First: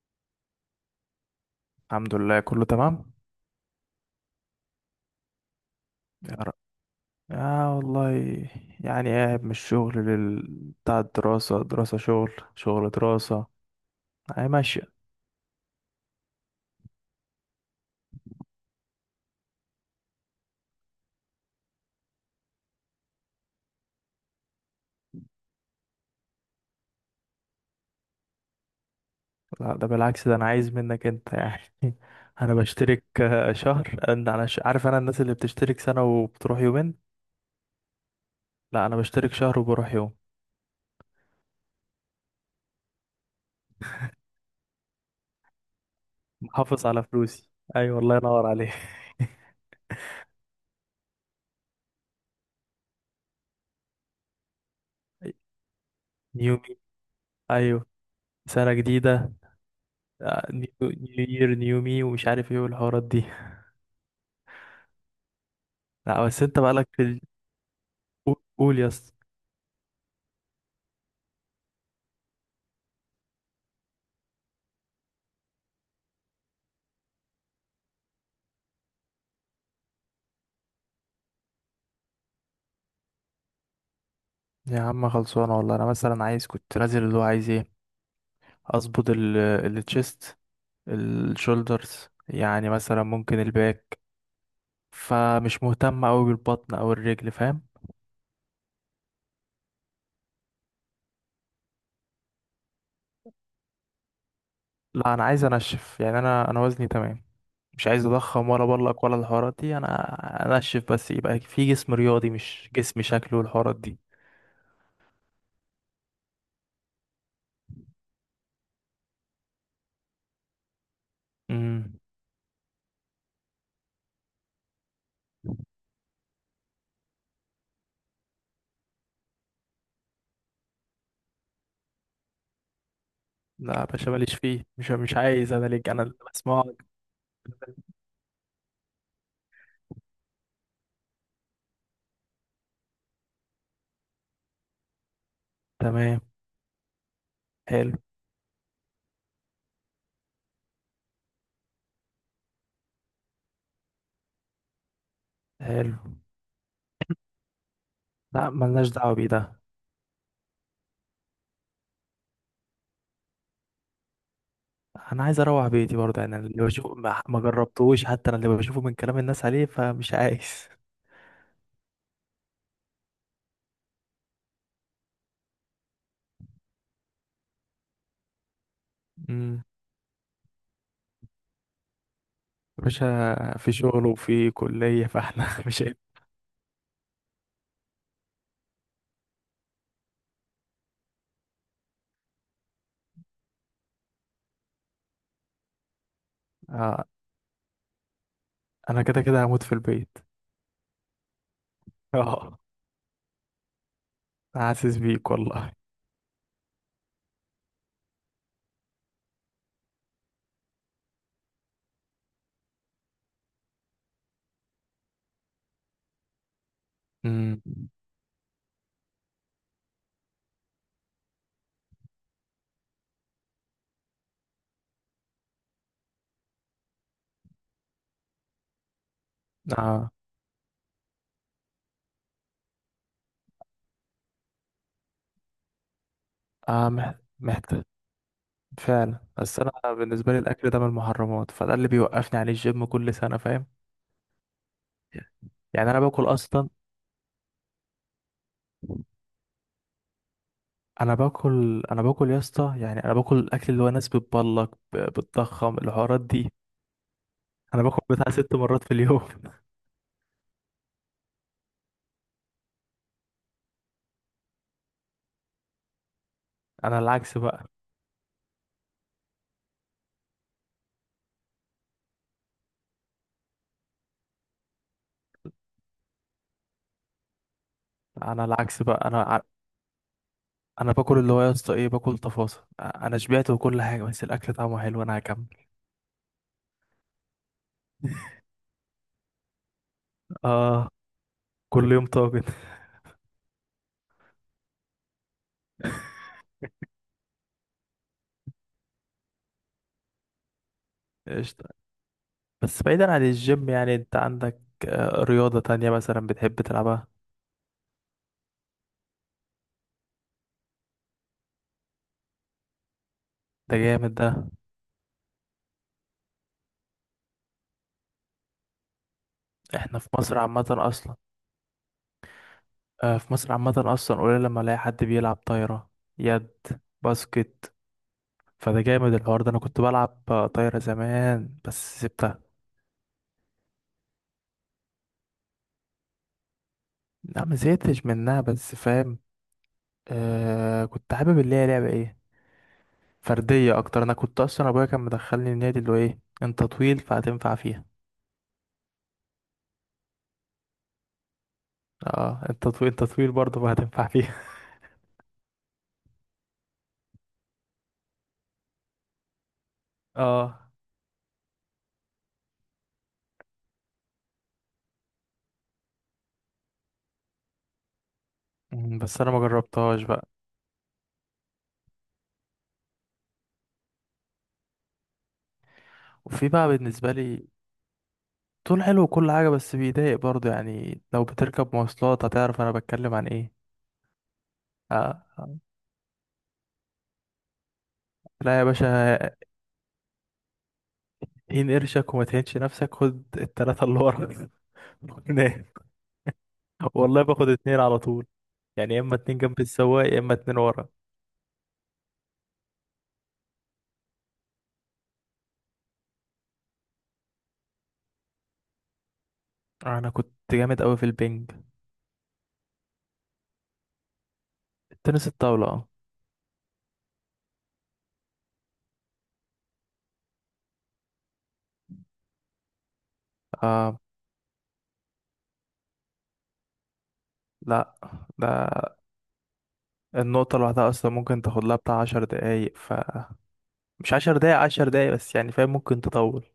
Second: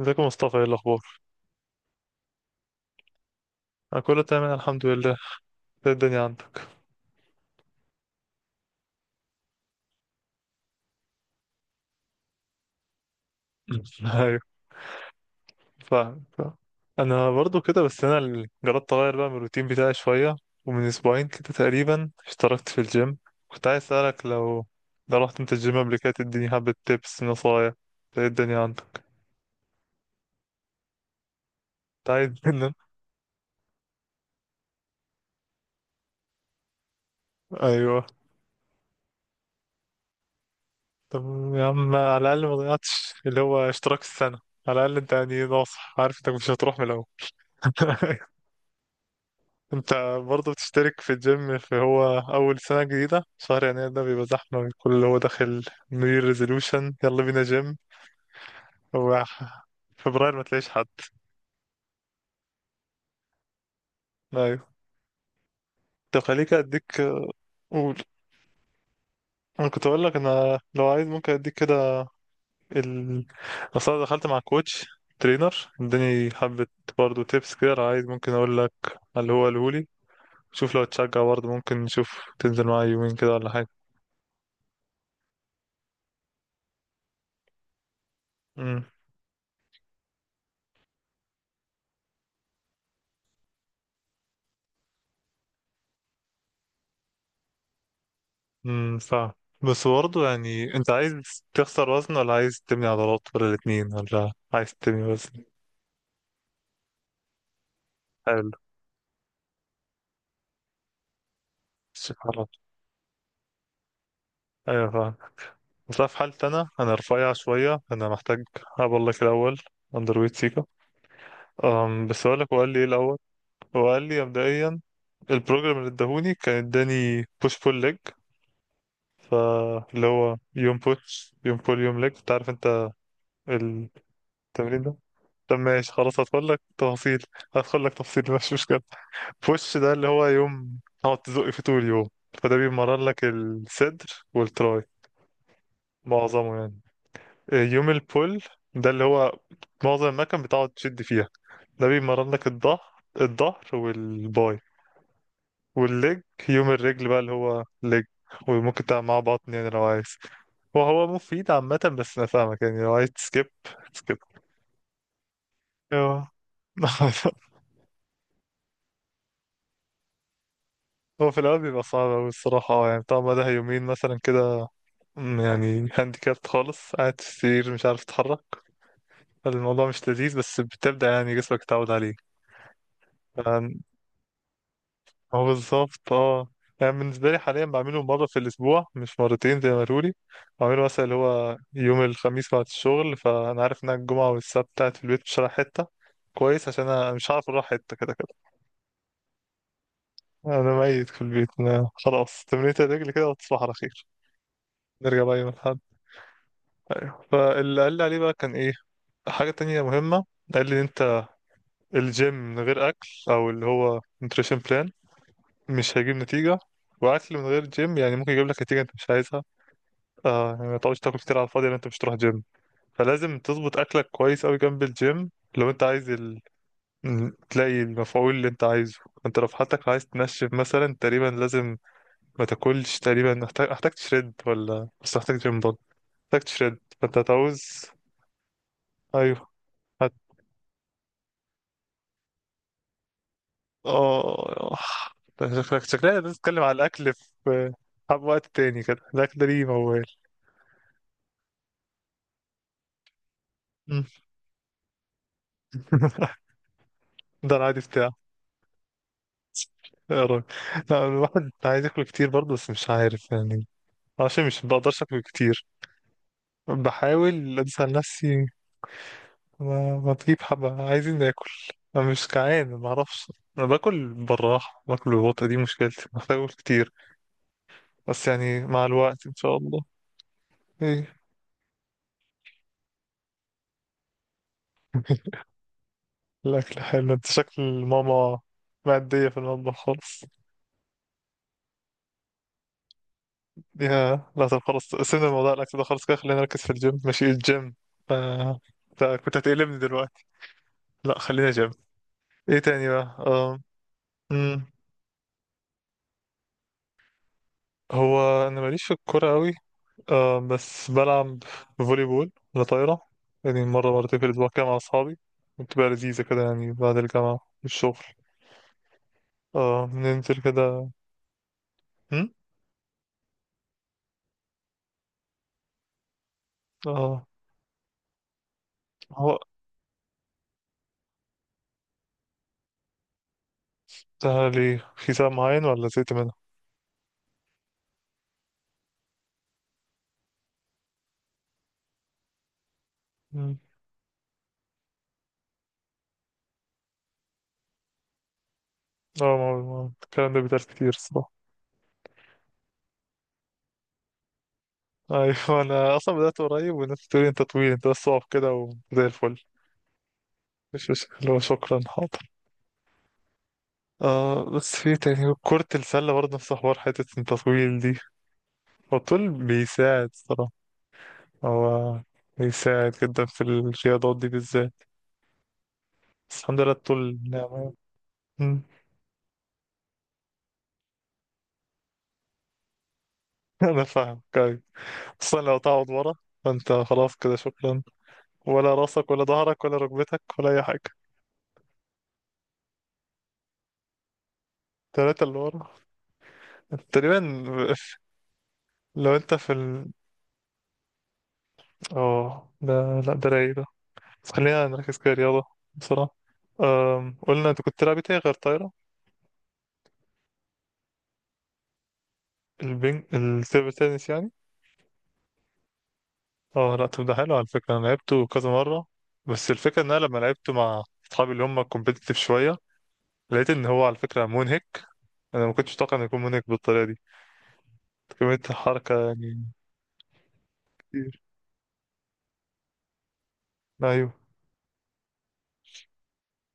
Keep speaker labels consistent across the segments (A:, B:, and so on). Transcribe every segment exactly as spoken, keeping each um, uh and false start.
A: ازيك يا مصطفى؟ ايه الاخبار؟
B: الحمد لله كله تمام.
A: انا كله تمام الحمد لله. ايه الدنيا
B: يا رب.
A: عندك؟
B: آه والله. يعني قاعد من الشغل لل... بتاع الدراسة، دراسة شغل شغل دراسة.
A: ايوه،
B: هي ماشية.
A: فاهم فاهم. انا برضو كده، بس انا اللي جربت اغير بقى من الروتين بتاعي شويه. ومن اسبوعين كده تقريبا اشتركت في الجيم. كنت عايز اسالك لو لو رحت انت الجيم قبل كده تديني حبه تيبس نصايح. ايه الدنيا عندك؟
B: لا ده بالعكس، ده أنا عايز منك أنت يعني
A: كنت عايز
B: أنا
A: منك.
B: بشترك آه، شهر. أنا أنا ش... عارف أنا الناس اللي بتشترك سنة وبتروح يومين.
A: ايوه،
B: لا أنا بشترك شهر وبروح يوم.
A: طب يا عم، على الاقل ما ضيعتش اللي هو اشتراك السنه. على الاقل انت يعني ناصح، عارف انك مش هتروح من
B: محافظ على
A: الاول.
B: فلوسي. أيوة الله ينور عليك.
A: انت برضه بتشترك في الجيم في، هو اول سنة جديدة شهر يناير ده بيبقى زحمة، الكل اللي هو داخل نيو يير
B: نيومي.
A: ريزولوشن يلا بينا جيم.
B: أيوة. سنة
A: هو
B: جديدة.
A: فبراير ما
B: آه، نيو
A: تلاقيش حد.
B: نيو يير نيو مي ومش عارف ايه والحوارات دي.
A: ايوه، طب
B: لا بس
A: خليك
B: انت بقالك
A: اديك،
B: في ال...
A: قول.
B: قول قول يا اسطى.
A: انا كنت اقول لك انا لو عايز ممكن اديك كده ال، أصل أنا دخلت مع كوتش، ترينر، اداني حبة برضه تيبس كده. لو عايز ممكن اقول لك اللي هو الهولي. شوف لو تشجع برضه ممكن نشوف تنزل معايا يومين كده ولا حاجة.
B: يا عم خلصانه والله، انا مثلا عايز كنت نازل اللي هو عايز ايه، اظبط ال التشيست، الشولدرز، يعني مثلا ممكن الباك، فمش مهتم قوي بالبطن او الرجل، فاهم.
A: امم ف بس برضه يعني انت عايز تخسر وزن ولا عايز تبني عضلات ولا الاتنين ولا عايز تبني
B: لا انا
A: وزن؟
B: عايز انشف، يعني انا انا وزني تمام، مش عايز اضخم
A: حلو،
B: ولا بلق ولا الحوارات دي، انا انشف بس يبقى في جسم
A: مش
B: رياضي
A: حرام.
B: مش جسم شكله والحوارات دي.
A: ايوه فاهم. بس أنا في حالتي، انا انا رفيع شويه، انا محتاج اقول لك الاول، اندر ويت سيكا.
B: امم
A: أم بس اقول لك هو قال لي ايه الاول. هو قال لي مبدئيا البروجرام اللي اداهوني كان اداني بوش بول ليج. فاللي هو يوم بوش، يوم بول، يوم ليج. انت عارف انت
B: لا يا
A: التمرين
B: باشا ماليش فيه، مش
A: ده.
B: مش عايز،
A: طب
B: انا ليك
A: ماشي
B: انا اللي
A: خلاص، هدخل لك
B: بسمعك.
A: تفاصيل. هدخل لك تفصيل، مش مشكله. بوش ده اللي هو يوم تقعد تزق فيه طول اليوم، فده بيمرن لك الصدر والتراي،
B: تمام.
A: معظمه يعني. آه، يوم
B: حلو.
A: البول ده اللي هو معظم المكان بتقعد تشد فيها، ده بيمرن لك الظهر، الظهر والباي.
B: حلو.
A: والليج، يوم الرجل بقى اللي هو ليج.
B: لا
A: وممكن
B: ملناش
A: تعمل
B: دعوه
A: معاه
B: بيه
A: بطن
B: ده.
A: يعني لو عايز، وهو مفيد عامة. بس أنا فاهمك، يعني لو عايز تسكيب تسكيب.
B: انا عايز اروح بيتي برضه،
A: أيوه.
B: يعني أنا اللي بشوفه، ما ما جربتوش، حتى انا اللي بشوفه من كلام الناس عليه، فمش عايز.
A: هو في الأول بيبقى صعب أوي الصراحة، اه، يعني بتاع مدى يومين مثلا كده. أمم، يعني هانديكابت خالص قاعد في السرير مش عارف تتحرك.
B: امم
A: الموضوع مش لذيذ، بس بتبدأ يعني جسمك يتعود عليه.
B: يا
A: ف-
B: باشا في شغل وفي كليه،
A: هو
B: فاحنا مش هينفع.
A: بالظبط اه. يعني بالنسبة لي حاليا بعمله مرة في الأسبوع، مش مرتين زي ما قالولي. بعمله مثلا اللي هو يوم الخميس بعد الشغل، فأنا عارف إن أنا الجمعة والسبت قاعد في البيت مش رايح حتة، كويس عشان
B: آه.
A: أنا مش عارف أروح حتة كده كده.
B: انا كده كده هموت في البيت.
A: أنا ميت في البيت، أنا خلاص
B: اه
A: تمرينة الرجل كده وتصبح على خير.
B: حاسس
A: نرجع
B: بيك
A: بقى يوم
B: والله.
A: الأحد. ايوه، فاللي قال لي عليه بقى كان ايه، حاجة تانية مهمة، قال لي إن انت الجيم من غير اكل او اللي هو نوتريشن بلان مش هيجيب نتيجة. واكل من
B: امم.
A: غير جيم يعني ممكن يجيب لك نتيجة انت مش عايزها. آه يعني ما تقعدش تاكل كتير على الفاضي لان انت مش تروح جيم. فلازم تظبط اكلك كويس اوي جنب الجيم لو انت عايز ال... م- تلاقي المفعول اللي انت عايزه. انت لو في حالتك عايز
B: اه.
A: تنشف مثلا تقريبا لازم ما تاكلش تقريبا. محتاج، محتاج تشرد ولا بس محتاج جيم برضه، محتاج تشرد.
B: اه مح-
A: فانت
B: محتاج
A: هتعوز.
B: فعلا،
A: ايوه،
B: بس انا بالنسبه لي الاكل ده من المحرمات، فده اللي بيوقفني عليه الجيم كل سنه، فاهم.
A: اه، آه. شكلك
B: يعني انا
A: شكلنا
B: باكل
A: لازم نتكلم
B: اصلا.
A: على الاكل في، حب وقت تاني كده، الاكل ده ليه موال.
B: انا باكل انا باكل يا اسطى، يعني انا باكل الاكل اللي هو
A: مم.
B: ناس بتبلك ب- بتضخم الحوارات دي.
A: ده العادي
B: انا باكل
A: بتاعه.
B: بتاع ست مرات في اليوم
A: يا راجل، لا الواحد عايز ياكل كتير برضه، بس مش عارف يعني، عشان مش بقدرش اكل كتير،
B: انا العكس
A: بحاول
B: بقى
A: انسى نفسي. ما, ما تجيب حبة عايزين ناكل. انا مش جعان ما اعرفش، انا باكل بالراحة، باكل ببطء، دي مشكلتي، محتاج اكل كتير. بس
B: انا
A: يعني
B: العكس
A: مع
B: بقى، انا
A: الوقت ان
B: ع-
A: شاء الله.
B: انا
A: ايه
B: باكل اللي هو يا اسطى ايه، باكل تفاصيل، انا شبعت وكل حاجه، بس الاكل طعمه حلو انا هكمل.
A: الأكل حلو، أنت شكل ماما مادية في المطبخ خالص.
B: اه. كل يوم طاجن
A: يا لا طب خلاص، سيبنا من موضوع الأكل ده خالص كده، خلينا نركز في الجيم. ماشي الجيم. ف... ف- كنت هتقلبني دلوقتي، لا خلينا
B: قشطه.
A: جيم. إيه
B: بس
A: تاني
B: بعيدا
A: بقى؟
B: عن
A: أم...
B: الجيم، يعني انت عندك
A: أم،
B: آه، رياضه تانية مثلا بتحب تلعبها؟
A: هو أنا ماليش في الكورة أوي. أم... بس بلعب فولي بول ولا طايرة، يعني
B: ده
A: مرة
B: جامد
A: مرتين في
B: ده.
A: الأسبوع كده مع أصحابي. بتبقى لذيذة كده يعني بعد الجامعة والشغل أه
B: احنا في
A: ننزل
B: مصر عامه
A: كده.
B: اصلا،
A: أم؟
B: آه، في مصر عامة أصلا قليل لما ألاقي حد بيلعب طايرة، يد،
A: أه،
B: باسكت. فده جامد
A: هو
B: الحوار ده، أنا كنت بلعب آه، طايرة زمان بس سبتها.
A: ده ليه؟ في ساعة معين ولا زهقت منها؟
B: لا ما زهقتش منها بس فاهم، آه، كنت حابب اللي هي لعبة ايه، فردية أكتر. أنا كنت أصلا أبويا كان مدخلني النادي اللي هو ايه، أنت طويل فهتنفع فيها.
A: اه، ما- ما- الكلام ده بيتقال كتير الصراحة.
B: اه أنت طويل، أنت طويل برضه فهتنفع فيها
A: ايوه، انا اصلا بدأت قريب والناس بتقول لي انت طويل انت، بس اقف كده وزي الفل.
B: اه.
A: مش، مش اللي هو شكرا حاضر. آه بس في إيه تاني، كرة السلة برضه نفس حوار حتة انت طويل دي. هو
B: مم، بس
A: الطول
B: أنا ما جربتهاش
A: بيساعد
B: بقى.
A: الصراحة. هو بيساعد جدا في الرياضات دي بالذات. بس
B: وفي
A: الحمد
B: بقى
A: لله
B: بالنسبة
A: الطول
B: لي،
A: نعمة. مم.
B: طول حلو وكل حاجة بس بيضايق برضه، يعني لو بتركب مواصلات هتعرف أنا بتكلم عن ايه.
A: انا فاهم كويس.
B: آه.
A: اصلا لو
B: آه.
A: تقعد ورا فانت خلاص كده شكرا،
B: لا يا
A: ولا راسك
B: باشا،
A: ولا ظهرك ولا ركبتك ولا اي حاجة.
B: تهين قرشك وما تهينش نفسك، خد التلاتة اللي ورا
A: تلاتة اللي
B: نام.
A: ورا، تقريبا.
B: والله باخد اتنين على طول، يعني يا اما
A: لو انت
B: اتنين
A: في
B: جنب
A: ال،
B: السواق يا اما اتنين ورا.
A: اه ده، لا ده رايق ده. بس خلينا نركز كده رياضة بسرعة. أم... قلنا انت كنت تلعب ايه تاني غير طايرة؟
B: انا كنت جامد قوي في البنج.
A: البينج، التيبل تنس يعني.
B: التنس الطاولة، اه.
A: اه لا طب ده حلو على فكرة، انا لعبته كذا مرة. بس الفكرة ان انا لما لعبته مع اصحابي اللي هم كومبيتيتيف شوية، لقيت ان هو على
B: آه،
A: فكرة منهك. انا ما كنتش متوقع انه يكون منهك بالطريقة دي.
B: لا
A: كمية
B: ده
A: حركة يعني
B: النقطة لوحدها أصلا
A: كتير.
B: ممكن تاخد لها بتاع عشر دقايق، ف
A: ايوه.
B: مش عشر دقايق عشر دقايق بس يعني، فاهم، ممكن تطول.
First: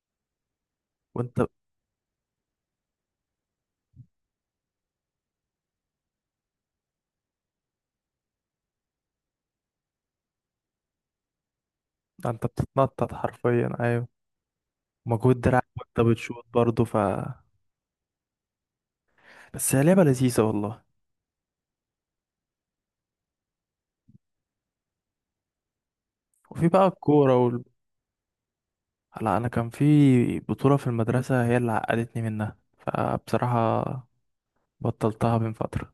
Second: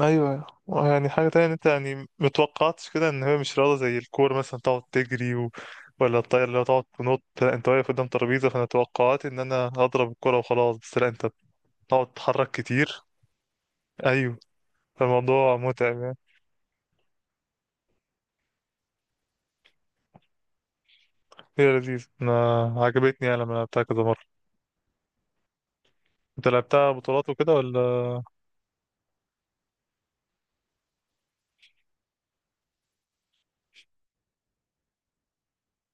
A: ايوه يعني حاجه
B: وانت
A: تانية، إن انت يعني متوقعتش كده ان هي مش رياضه زي الكوره مثلا تقعد تجري و... ولا الطايره اللي هو تقعد تنط. لا، انت واقف قدام ترابيزه، فانا توقعت ان انا هضرب الكوره وخلاص، بس لا انت بتقعد
B: انت
A: تتحرك كتير.
B: بتتنطط حرفيا، ايوه.
A: ايوه،
B: مجهود
A: فالموضوع
B: دراعك
A: متعب
B: وانت
A: يعني.
B: بتشوط برضه، ف بس هي لعبة لذيذة والله.
A: هي لذيذ، انا عجبتني يعني لما لعبتها كذا مره. انت
B: وفي بقى
A: لعبتها بطولات
B: الكورة.
A: وكده ولا؟
B: لا انا كان في بطولة في المدرسة، هي اللي عقدتني منها، فبصراحة بطلتها من فترة.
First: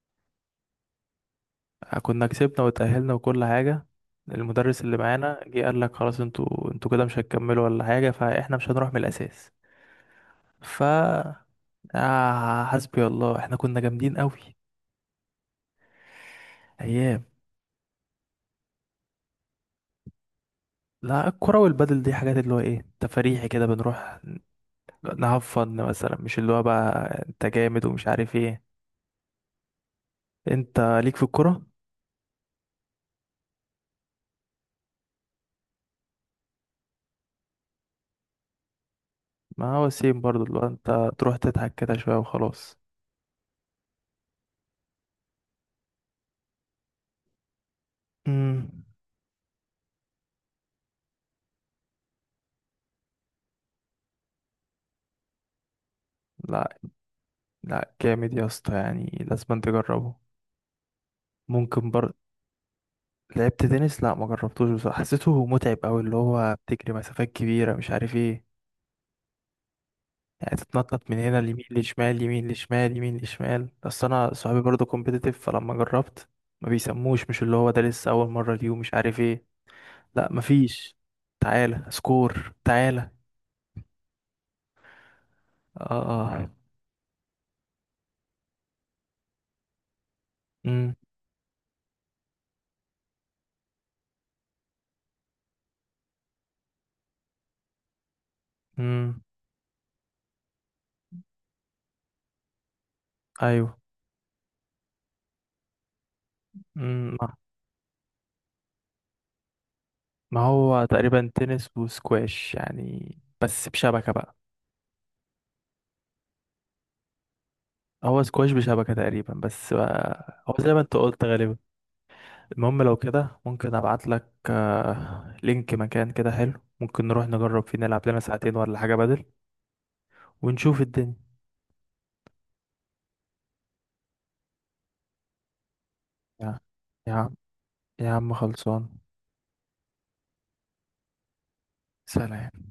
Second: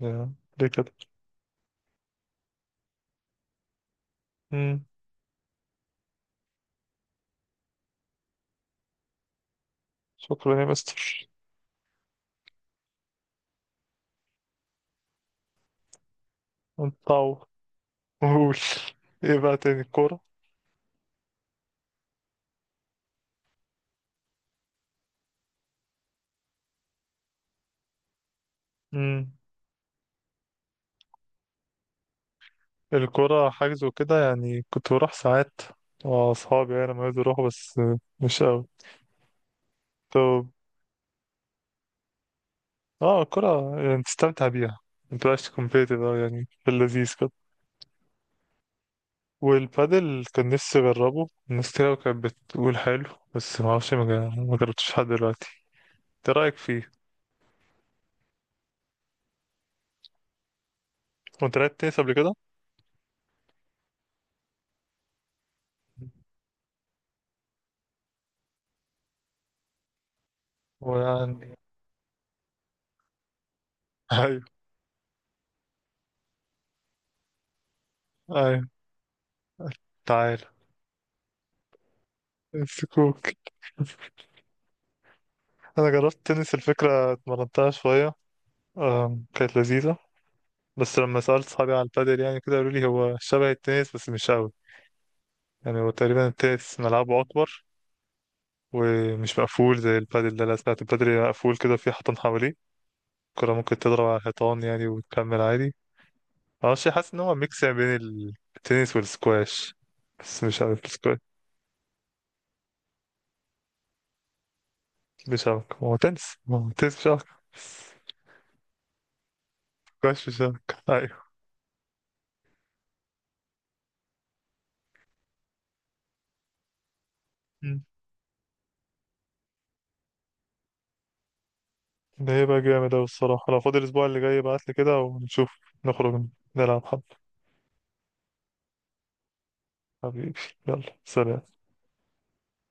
A: يا، ليه كده؟
B: كنا كسبنا وتأهلنا وكل حاجة، المدرس
A: امم،
B: اللي معانا جه قال لك خلاص انتوا، انتوا كده مش هتكملوا ولا حاجة، فاحنا مش هنروح من الأساس.
A: شكرا يا
B: ف
A: مستر.
B: آه حسبي الله، احنا كنا جامدين قوي،
A: انت
B: ايام.
A: قول، ايه بقى تاني، الكوره؟
B: لا الكرة والبدل دي حاجات اللي هو ايه، تفريحي كده، بنروح نهفن مثلا، مش اللي هو بقى انت جامد ومش عارف ايه.
A: امم،
B: انت ليك في الكرة.
A: الكرة حجز وكده يعني، كنت بروح ساعات مع أصحابي يعني لما يقدروا يروحوا، بس مش أوي.
B: ما هو سيم برضو،
A: طب
B: اللي هو انت تروح تضحك كده شوية وخلاص.
A: اه الكرة يعني تستمتع بيها، متبقاش كومبيتيتيف أوي يعني، في اللذيذ كده.
B: امم.
A: والبادل كان نفسي أجربه، الناس كتير أوي كانت بتقول حلو، بس معرفش ما جا- ما جربتش لحد دلوقتي. ايه رأيك
B: لا،
A: فيه؟
B: لا جامد يا اسطى، يعني لازم انت تجربه.
A: كنت لعبت
B: ممكن
A: تنس قبل
B: برضه.
A: كده؟
B: لعبت تنس، لا ما جربتوش بصراحة، حسيته متعب قوي، اللي هو بتجري مسافات كبيرة مش عارف ايه، يعني تتنطط من هنا
A: ويعني.
B: اليمين لشمال، يمين لشمال، يمين لشمال، بس انا
A: أيوه،
B: صحابي برضه كومبيتيتيف، فلما جربت ما بيسموش، مش اللي هو ده لسه اول مرة
A: أيوه.
B: ليه ومش عارف ايه. لا
A: تعالى
B: مفيش. تعالى سكور تعالى.
A: السكوك، أنا
B: اه.
A: جربت
B: اه.
A: تنس الفكرة اتمرنتها شوية. آم، كانت لذيذة.
B: امم.
A: بس لما سألت صحابي على البادل يعني كده، قالوا لي هو شبه التنس بس مش قوي. يعني هو تقريبا التنس ملعبه أكبر،
B: امم.
A: ومش مقفول زي البادل ده. لا سمعت البادل مقفول كده في حيطان حواليه، الكرة
B: ايوه.
A: ممكن تضرب على الحيطان يعني وتكمل عادي. معرفش، حاسس
B: مم.
A: إن هو ميكس يعني بين التنس والسكواش،
B: ما
A: بس مش عارف
B: هو
A: السكواش.
B: تقريبا تنس وسكواش يعني، بس بشبكة بقى.
A: مش شبكة، هو تنس، هو تنس بشبكة بس.
B: هو سكواش بشبكة تقريبا، بس
A: سكواش
B: بقى هو
A: بشبكة،
B: زي ما انت
A: أيوه.
B: قلت غالبا. المهم لو كده ممكن ابعت لك آه، لينك مكان كده حلو، ممكن نروح نجرب فيه،
A: مم.
B: نلعب لنا ساعتين ولا حاجة بدل ونشوف الدنيا.
A: ده هيبقى جامد أوي الصراحة، لو فاضي الأسبوع اللي جاي ابعتلي كده ونشوف. نخرج
B: يا،
A: نلعب حب.
B: يا عم، يا عم خلصان.
A: حبيبي، يلا سلام.
B: سلام.